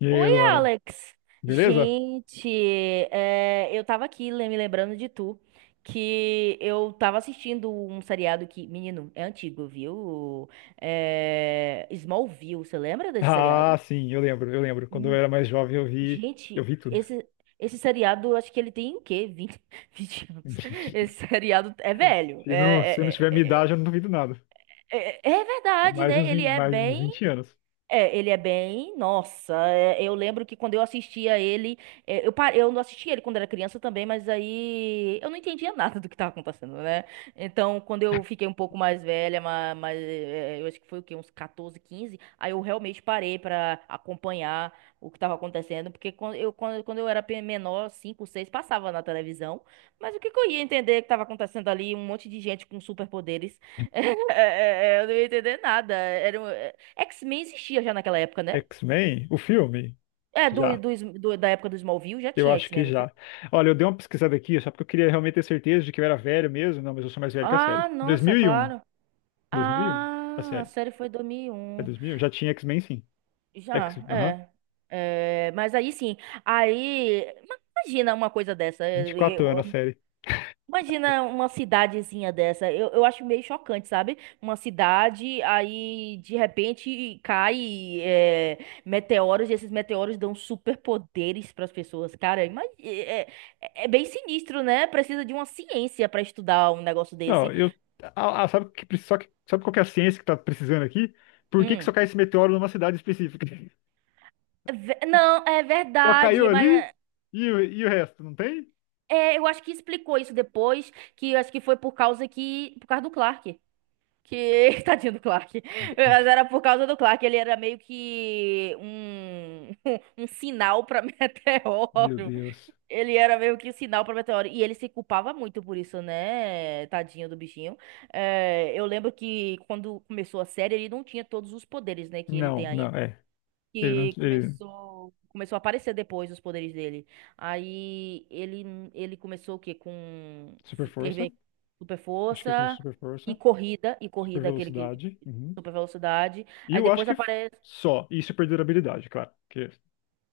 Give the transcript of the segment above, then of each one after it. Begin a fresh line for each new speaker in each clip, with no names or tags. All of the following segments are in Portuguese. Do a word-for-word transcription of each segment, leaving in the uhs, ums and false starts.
E aí,
Oi,
Luana,
Alex.
beleza?
Gente, é, eu tava aqui le- me lembrando de tu, que eu tava assistindo um seriado que, menino, é antigo, viu? É, Smallville, você lembra desse
Ah,
seriado?
sim, eu lembro, eu lembro. Quando eu
Hum,
era mais jovem, eu vi, eu
Gente,
vi tudo.
esse, esse seriado, eu acho que ele tem o quê? Vinte vinte anos. Esse seriado é velho.
Se não, se eu não tiver minha
É, é,
idade, eu não duvido nada.
é, é- é- é
É
verdade,
mais de
né?
uns,
Ele
vin-
é
mais de uns
bem
vinte anos.
é, ele é bem. Nossa, é, eu lembro que quando eu assistia ele. É, eu, pa- eu não assistia ele quando era criança também, mas aí eu não entendia nada do que estava acontecendo, né? Então, quando eu fiquei um pouco mais velha, mas, é, eu acho que foi o quê? Uns catorze, quinze, aí eu realmente parei pra acompanhar o que estava acontecendo, porque quando eu, quando, quando eu era pe- menor, cinco, seis, passava na televisão, mas o que que eu ia entender que estava acontecendo ali? Um monte de gente com superpoderes. É, é, é, eu não ia entender nada. Era, um, X Men existia já naquela época, né?
X-Men, o filme?
É, do,
Já.
do, Sm- do- da época do Smallville já
Eu
tinha
acho que
X Men, não tinha?
já. Olha, eu dei uma pesquisada aqui, só porque eu queria realmente ter certeza de que eu era velho mesmo. Não, mas eu sou mais velho que a série.
Ah, nossa,
dois mil e um.
claro.
dois mil e um? A
Ah, a
série.
série foi dois mil e
É
um.
dois mil e um? Já tinha X-Men, sim. X,
Já,
aham.
é. É, mas aí sim, aí ma- imagina uma coisa dessa.
vinte e quatro anos a série.
Imagina uma cidadezinha dessa. Eu, eu acho meio chocante, sabe? Uma cidade, aí de repente cai é, meteoros, e esses meteoros dão superpoderes para as pessoas. Cara, ima- é, é- é bem sinistro, né? Precisa de uma ciência para estudar um negócio
Não,
desse.
eu. Ah, ah, sabe que, pre- só que, sabe qual que é a ciência que tá precisando aqui? Por que que
Hum.
só cai esse meteoro numa cidade específica?
É ve- Não, é
Só caiu
verdade, mas
ali
eh,
e, o- e o resto, não tem?
é, eu acho que explicou isso depois, que eu acho que foi por causa que, por causa do Clark. Que, tadinho do Clark. Mas era por causa do Clark, ele era meio que um, um sinal pra
Meu
meteoro.
Deus.
Ele era meio que um sinal pra meteoro. E ele se culpava muito por isso, né? Tadinho do bichinho. É, eu lembro que quando começou a série, ele não tinha todos os poderes, né? Que ele
Não,
tem
não,
ainda,
é. Ele não.
que
Ele...
começou começou a aparecer depois os poderes dele. Aí ele ele começou o quê? Com
Super
vi- ter
força.
ve- super
Acho que ele começou
força
super
e
força.
corrida e
Super
corrida, aquele que
velocidade. Uhum.
super velocidade.
E
Aí
eu acho
depois
que
aparece,
só. E super durabilidade, claro. Que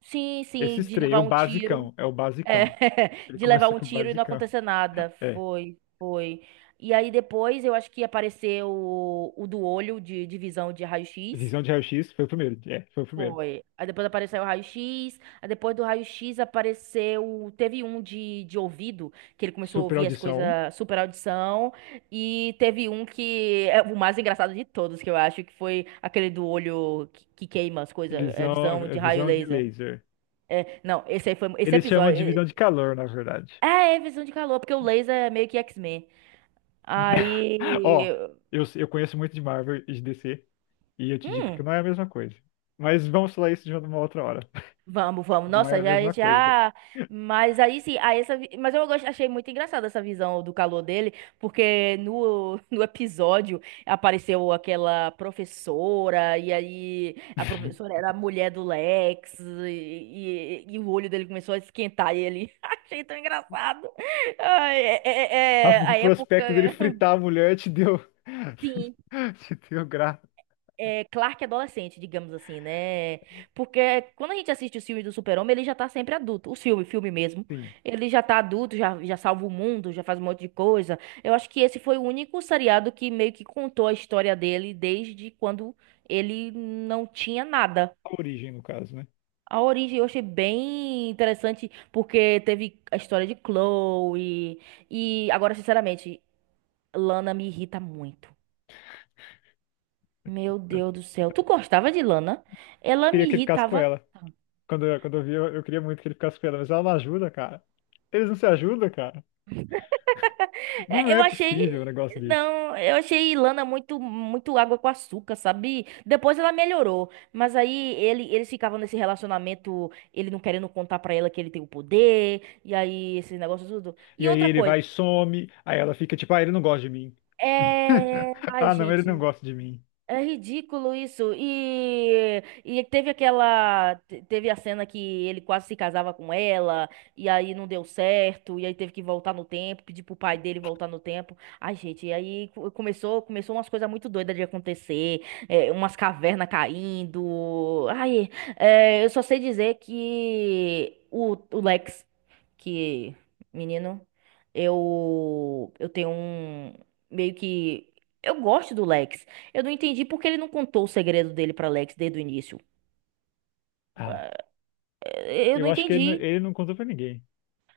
sim, sim,
esses
de
três,
levar
o
um tiro.
basicão, é o
É,
basicão. Ele
de levar
começou
um
com o
tiro e não
basicão.
acontecer nada.
É.
Foi, foi. E aí depois eu acho que apareceu o, o do olho de, de visão de raio x.
Visão de raio-x foi o primeiro. É, foi o primeiro.
Foi. Aí depois apareceu o raio x. Aí depois do raio x apareceu. Teve um de, de ouvido, que ele começou a
Super
ouvir as
audição.
coisas, super audição. E teve um que é o mais engraçado de todos, que eu acho, que foi aquele do olho que, que queima as coisas, é,
Visão,
visão
é
de raio
visão de
laser.
laser.
É, não, esse aí foi. Esse
Eles chamam
episódio.
de
É,
visão de calor, na verdade.
é é visão de calor, porque o laser é meio que X Men.
Ó,
Aí.
eu, eu conheço muito de Marvel e de D C, e eu te digo
Hum.
que não é a mesma coisa. Mas vamos falar isso de uma outra hora.
Vamos, vamos.
Não
Nossa,
é a
já,
mesma coisa.
já. Mas aí sim, aí essa... vi- mas eu gost- achei muito engraçada essa visão do calor dele, porque no, no episódio apareceu aquela professora, e aí a professora era a mulher do Lex, e, e, e o olho dele começou a esquentar e ele. Achei tão engraçado. Ai, é,
A-
é- é
O
a época.
prospecto dele fritar a mulher te deu.
Sim.
Te deu graça.
É, Clark adolescente, digamos assim, né? Porque quando a gente assiste os filmes do Super-Homem, ele já tá sempre adulto. O filme, filme mesmo.
Sim.
Ele já tá adulto, já, já salva o mundo, já faz um monte de coisa. Eu acho que esse foi o único seriado que meio que contou a história dele desde quando ele não tinha nada.
A origem, no caso, né?
A origem eu achei bem interessante, porque teve a história de Chloe. E agora, sinceramente, Lana me irrita muito. Meu Deus do céu. Tu gostava de Lana? Ela
Queria
me
que ele ficasse com
irritava.
ela. Quando, eu- quando eu vi, eu, eu queria muito que ele ficasse com ela, mas ela não ajuda, cara. Eles não se ajudam, cara. Não
É, Eu
é possível um
achei.
negócio desse.
Não, eu achei Ilana muito, muito água com açúcar, sabe? Depois ela melhorou, mas aí ele, eles ficavam nesse relacionamento, ele não querendo contar pra ela que ele tem o poder, e aí esse negócio tudo. E
E aí
outra
ele
coisa,
vai e some, aí ela fica tipo, ah, ele não gosta de mim.
é... Ai,
Ah, não, ele não
gente,
gosta de mim.
é ridículo isso. E, e teve aquela. te- Teve a cena que ele quase se casava com ela, e aí não deu certo, e aí teve que voltar no tempo, pedir pro pai dele voltar no tempo. Ai, gente, e aí co- começou, começou umas coisas muito doidas de acontecer, é, umas cavernas caindo. Ai, é, eu só sei dizer que o, o Lex que, menino, eu eu tenho um meio que eu gosto do Lex. Eu não entendi porque ele não contou o segredo dele pra Lex desde o início.
Ah,
Eh, Eu não
eu acho que ele, não-
entendi.
ele não contou pra ninguém.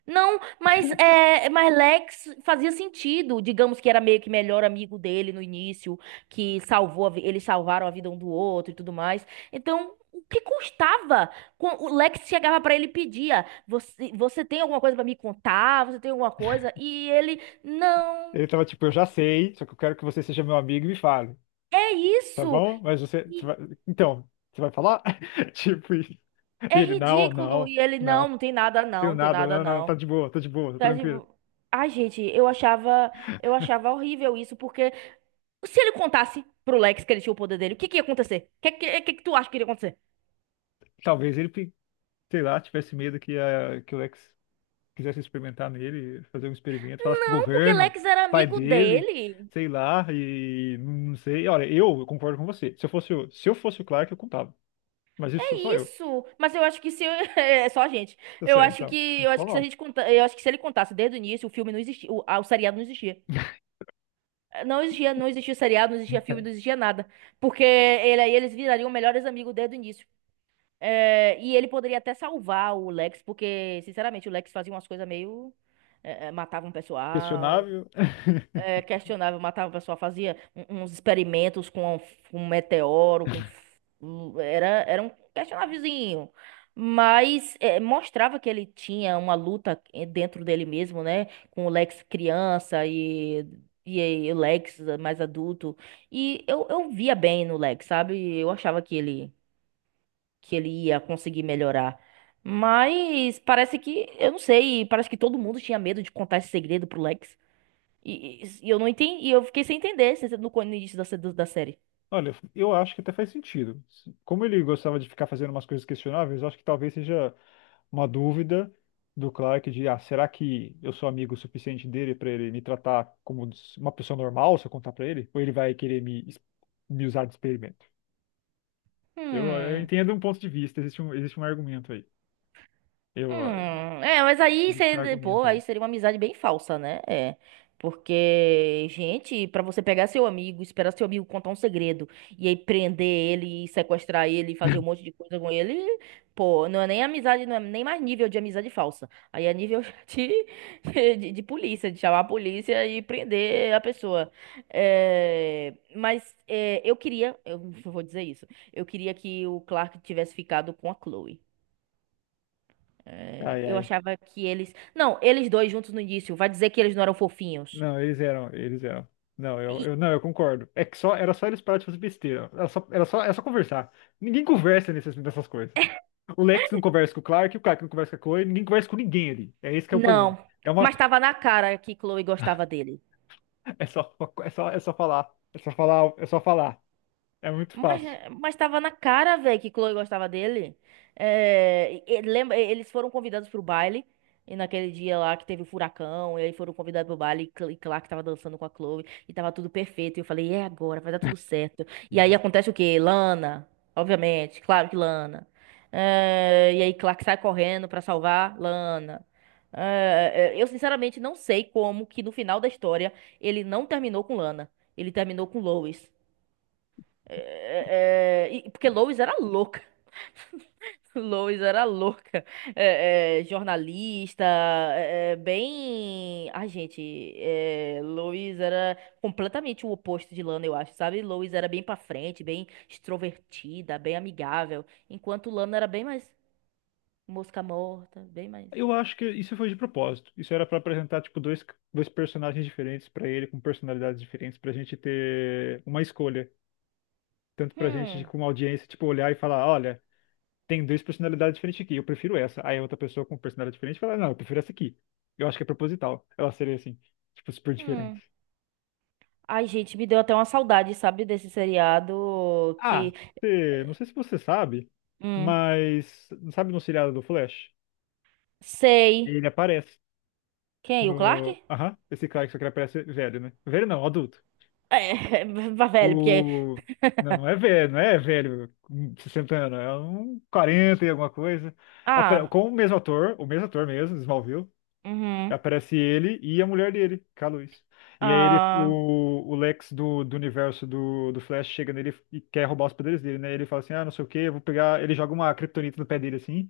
Não, mas, é, mas Lex fazia sentido. Digamos que era meio que melhor amigo dele no início, que salvou, a vi- eles salvaram a vida um do outro e tudo mais. Então, o que custava? Quan- O Lex chegava pra ele e pedia: Você, você tem alguma coisa pra me contar? Você tem alguma coisa? E ele: Não,
Ele tava tipo, eu já sei, só que eu quero que você seja meu amigo e me fale,
é
tá
isso.
bom? Mas você, você
E
vai- então, você vai falar? Tipo isso. E
é
ele, não,
ridículo.
não,
E ele: Não,
não,
não tem nada, não,
eu
não tem
nada,
nada,
não, não, tá
não.
de boa, tá de boa, tá
Tá,
tranquilo.
tipo, ai, gente, eu achava, eu achava horrível isso, porque. Se ele contasse pro Lex que ele tinha o poder dele, o que que ia acontecer? O que, que, que que tu acha que iria acontecer?
Talvez ele, pe- sei lá, tivesse medo que, a, que o Lex quisesse experimentar nele, fazer um experimento, falasse pro
Não, porque
governo,
Lex era
pai
amigo
dele,
dele.
sei lá, e não sei. Olha, eu concordo com você. Se eu fosse, o- se eu fosse o Clark, eu contava. Mas isso sou
É
só eu.
isso. Mas eu acho que se eu- é só a gente.
Eu
Eu
sei,
acho
então.
que eu
Vamos
acho que se a
falar.
gente conta, eu acho que se ele contasse desde o início, o filme não existia, o, ah, o seriado não existia. Não existia, não existia seriado, não existia filme, não existia nada. Porque ele aí eles virariam melhores amigos desde o início. É, e ele poderia até salvar o Lex, porque, sinceramente, o Lex fazia umas coisas meio. É, é, matava um pessoal.
Questionável.
É, questionável, matava o pessoal, fazia um- uns experimentos com, um meteoro, com f- um- era, era um questionávelzinho. Mas é, mostrava que ele tinha uma luta eh, dentro dele mesmo, né? Com o Lex criança e, e aí o Lex mais adulto. E eu, eu via bem no Lex, sabe? Eu achava que ele, que ele ia conseguir melhorar. Mas parece que, eu não sei, parece que todo mundo tinha medo de contar esse segredo pro Lex. E, e- e eu não entendi, e eu fiquei sem entender se- no, co- no início da, se- do- da série.
Olha, eu acho que até faz sentido. Como ele gostava de ficar fazendo umas coisas questionáveis, eu acho que talvez seja uma dúvida do Clark de, ah, será que eu sou amigo o suficiente dele para ele me tratar como uma pessoa normal se eu contar para ele? Ou ele vai querer me, es- me usar de experimento? Eu, eu
Hum.
entendo um ponto de vista, existe um, existe um argumento aí. Eu,
Hum, é, mas aí
Existe um
seria, pô,
argumento
aí
aí.
seria uma amizade bem falsa, né? É. Porque, gente, pra você pegar seu amigo, esperar seu amigo contar um segredo e aí prender ele, e sequestrar ele, e fazer um monte de coisa com ele, pô, não é nem amizade, não é nem mais nível de amizade falsa. Aí é nível de, de, de polícia, de chamar a polícia e prender a pessoa. É, mas é, eu queria, eu vou dizer isso, eu queria que o Clark tivesse ficado com a Chloe. É,
Ai,
eu
ai.
achava que eles. Não, eles dois juntos no início. Vai dizer que eles não eram fofinhos.
Não, eles eram, eles eram. Não, eu,
E-
eu, não, eu concordo. É que só, era só eles pararem de fazer besteira. Era só, era só, era só conversar. Ninguém conversa nessas, nessas coisas. O Lex não conversa com o Clark, o Clark não conversa com a Chloe, ninguém conversa com ninguém ali. É esse que é o problema.
Não.
É uma,
Mas tava na cara que Chloe gostava dele.
é só, é só, é só falar. É só falar, é só falar. É muito
Mas,
fácil.
mas tava na cara, velho, que Chloe gostava dele. É, e- e- lembra, e- eles foram convidados pro baile. E naquele dia lá que teve o furacão, e aí foram convidados pro baile, e Cl- e Clark tava dançando com a Chloe, e tava tudo perfeito. E eu falei, é agora, vai dar tudo certo. E aí
Uhum.
acontece o quê? Lana, obviamente, claro que Lana. É, e aí Clark sai correndo pra salvar Lana. É, é, eu sinceramente não sei como que no final da história ele não terminou com Lana, ele terminou com Lois. É, é, e- porque Lois era louca. Lois era louca. É, é, jornalista, é, é, bem. Ai, gente, é, Lois era completamente o oposto de Lana, eu acho, sabe? Lois era bem pra frente, bem extrovertida, bem amigável. Enquanto Lana era bem mais mosca morta, bem mais.
Eu acho que isso foi de propósito. Isso era pra apresentar tipo dois, dois personagens diferentes pra ele, com personalidades diferentes, pra gente ter uma escolha, tanto pra gente de-
Hum,
como audiência, tipo olhar e falar, olha, tem duas personalidades diferentes aqui, eu prefiro essa. Aí outra pessoa com personalidade diferente fala, não, eu prefiro essa aqui. Eu acho que é proposital. Ela seria assim, tipo super diferente.
hum. Ai, gente, me deu até uma saudade, sabe, desse seriado
Ah,
que.
você- não sei se você sabe,
Hum,
mas sabe no seriado do Flash?
sei.
Ele aparece.
Quem? O Clark?
No... Aham, esse cara que só que ele parece velho, né? Velho não, adulto.
É, vá velho, porque
O... Não, não é velho, não é velho com sessenta anos, é um quarenta e alguma coisa. Apare-
ah,
Com o mesmo ator, o mesmo ator mesmo, Smallville,
uhum.
aparece ele e a mulher dele, que é a Lois. E aí ele,
Ah,
o, o Lex do, do universo do, do Flash chega nele e quer roubar os poderes dele, né? Ele fala assim, ah, não sei o que eu vou pegar... Ele joga uma kryptonita no pé dele, assim.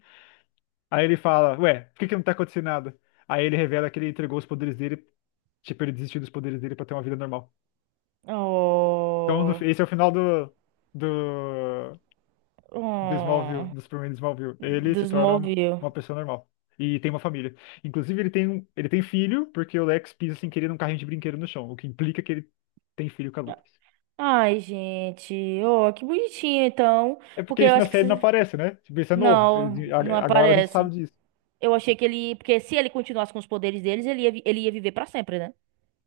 Aí ele fala, ué, por que que não tá acontecendo nada? Aí ele revela que ele entregou os poderes dele, tipo, ele desistiu dos poderes dele pra ter uma vida normal. Então, no-
oh,
esse é o final do, do, do Smallville,
oh,
do Superman de Smallville. Ele se torna uma
desmoviu.
uma pessoa normal. E tem uma família. Inclusive, ele tem, um- ele tem filho, porque o Lex pisa sem querer num carrinho de brinquedo no chão, o que implica que ele tem filho com a Lois.
Ai, gente, oh, que bonitinho então,
É porque
porque eu
isso na
acho que
série não
se-
aparece, né? Tipo, isso é novo.
não,
Eles-
não
a- agora a gente sabe
aparece.
disso.
Eu achei que ele, porque se ele continuasse com os poderes deles, ele ia, vi- ele ia viver pra sempre, né?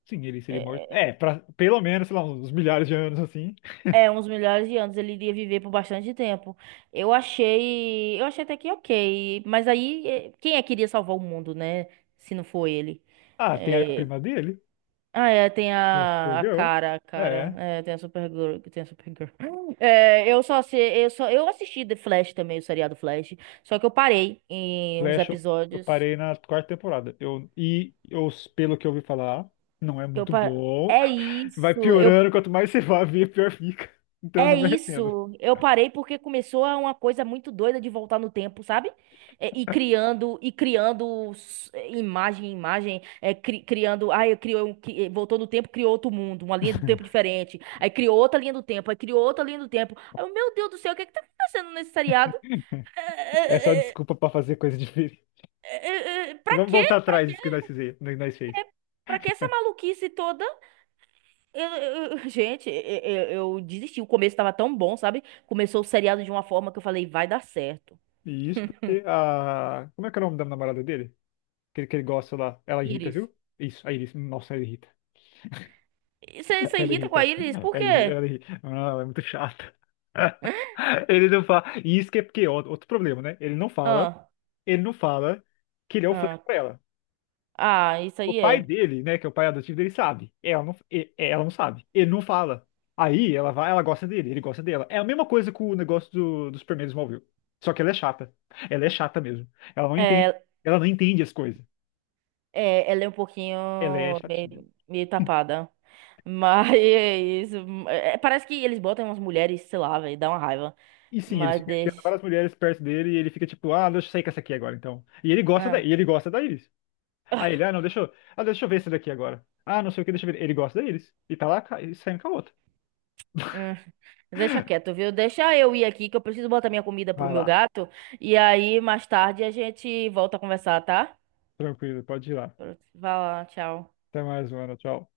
Sim, ele seria morto.
É,
É, pra, pelo menos, sei lá, uns milhares de anos assim.
é, uns milhares de anos ele iria viver por bastante tempo. Eu achei, eu achei até que ok, mas aí eh, quem é que iria salvar o mundo, né? Se não for ele.
Ah, tem a
É,
prima dele?
ah, é, tem
Tem a
a, a
Supergirl.
cara, a cara.
É.
É, tem a Supergirl, que tem a Supergirl. É, eu só sei, eu só, eu assisti The Flash também, o seriado Flash, só que eu parei em uns
Flash, eu, eu
episódios.
parei na quarta temporada. Eu, e eu, pelo que eu ouvi falar, não é
Eu
muito
pa-
bom.
É
Vai
isso, eu
piorando, quanto mais você vai ver, pior fica. Então eu
é
não me arrependo.
isso. Eu parei porque começou a uma coisa muito doida de voltar no tempo, sabe? É, E, criando, e criando s- é, imagem, imagem, é, cri- criando, ai, eu criou, um cri- eh, voltou no tempo, criou outro mundo, uma linha do tempo diferente. Aí criou outra linha do tempo, aí criou outra linha do tempo. Aí eu, meu Deus do céu, o que é que tá acontecendo nesse seriado?
É só
É, é, é,
desculpa pra fazer coisa difícil.
é, é, é, Pra
Vamos
quê?
voltar
Pra,
atrás disso que nós fizemos, que nós fez.
pra que essa maluquice toda? Eu- eu- eu- gente, eu, eu eu desisti. O começo tava tão bom, sabe? Começou o seriado de uma forma que eu falei, vai dar certo.
E isso porque a. Como é que é o nome da namorada dele? Que, ele- que ele gosta lá. Ela irrita,
Íris.
viu? Isso, a Iris. Nossa, ela irrita.
Você se
Ela é
irrita com a
irrita.
Iris? Por
Ela irrita.
quê?
Ela irrita. Ah, ela é muito chata. Ele não fala. E isso que é porque, ó, outro problema, né? Ele não fala,
Ah,
ele não fala que ele é o Flash
ah,
pra ela.
ah, isso
O
aí
pai
é.
dele, né, que é o pai adotivo dele, sabe. Ela não, e- ela não sabe. Ele não fala. Aí ela vai, ela gosta dele, ele gosta dela. É a mesma coisa com o negócio do, do Superman do Smallville. Só que ela é chata. Ela é chata mesmo. Ela não entende,
É,
ela não entende as coisas.
é, ela é um pouquinho
Ela é chatinha.
meio, meio tapada. Mas é isso. É, parece que eles botam umas mulheres, sei lá, velho, dá uma raiva.
E sim, ele
Mas
fica enfiando
deixa.
várias mulheres perto dele e ele fica tipo, ah, deixa eu sair com essa aqui agora, então. E ele gosta da,
É.
e ele gosta da Iris.
Ah,
Aí ele, ah, não, deixa eu, ah, deixa eu ver essa daqui agora. Ah, não sei o que, deixa eu ver. Ele gosta da Iris. E tá lá ca- e saindo com a outra.
hum. Deixa quieto, viu? Deixa eu ir aqui que eu preciso botar minha comida pro
Vai
meu
lá,
gato. E aí, mais tarde, a gente volta a conversar, tá?
tranquilo, pode ir lá.
Vai lá, tchau.
Até mais, mano, tchau.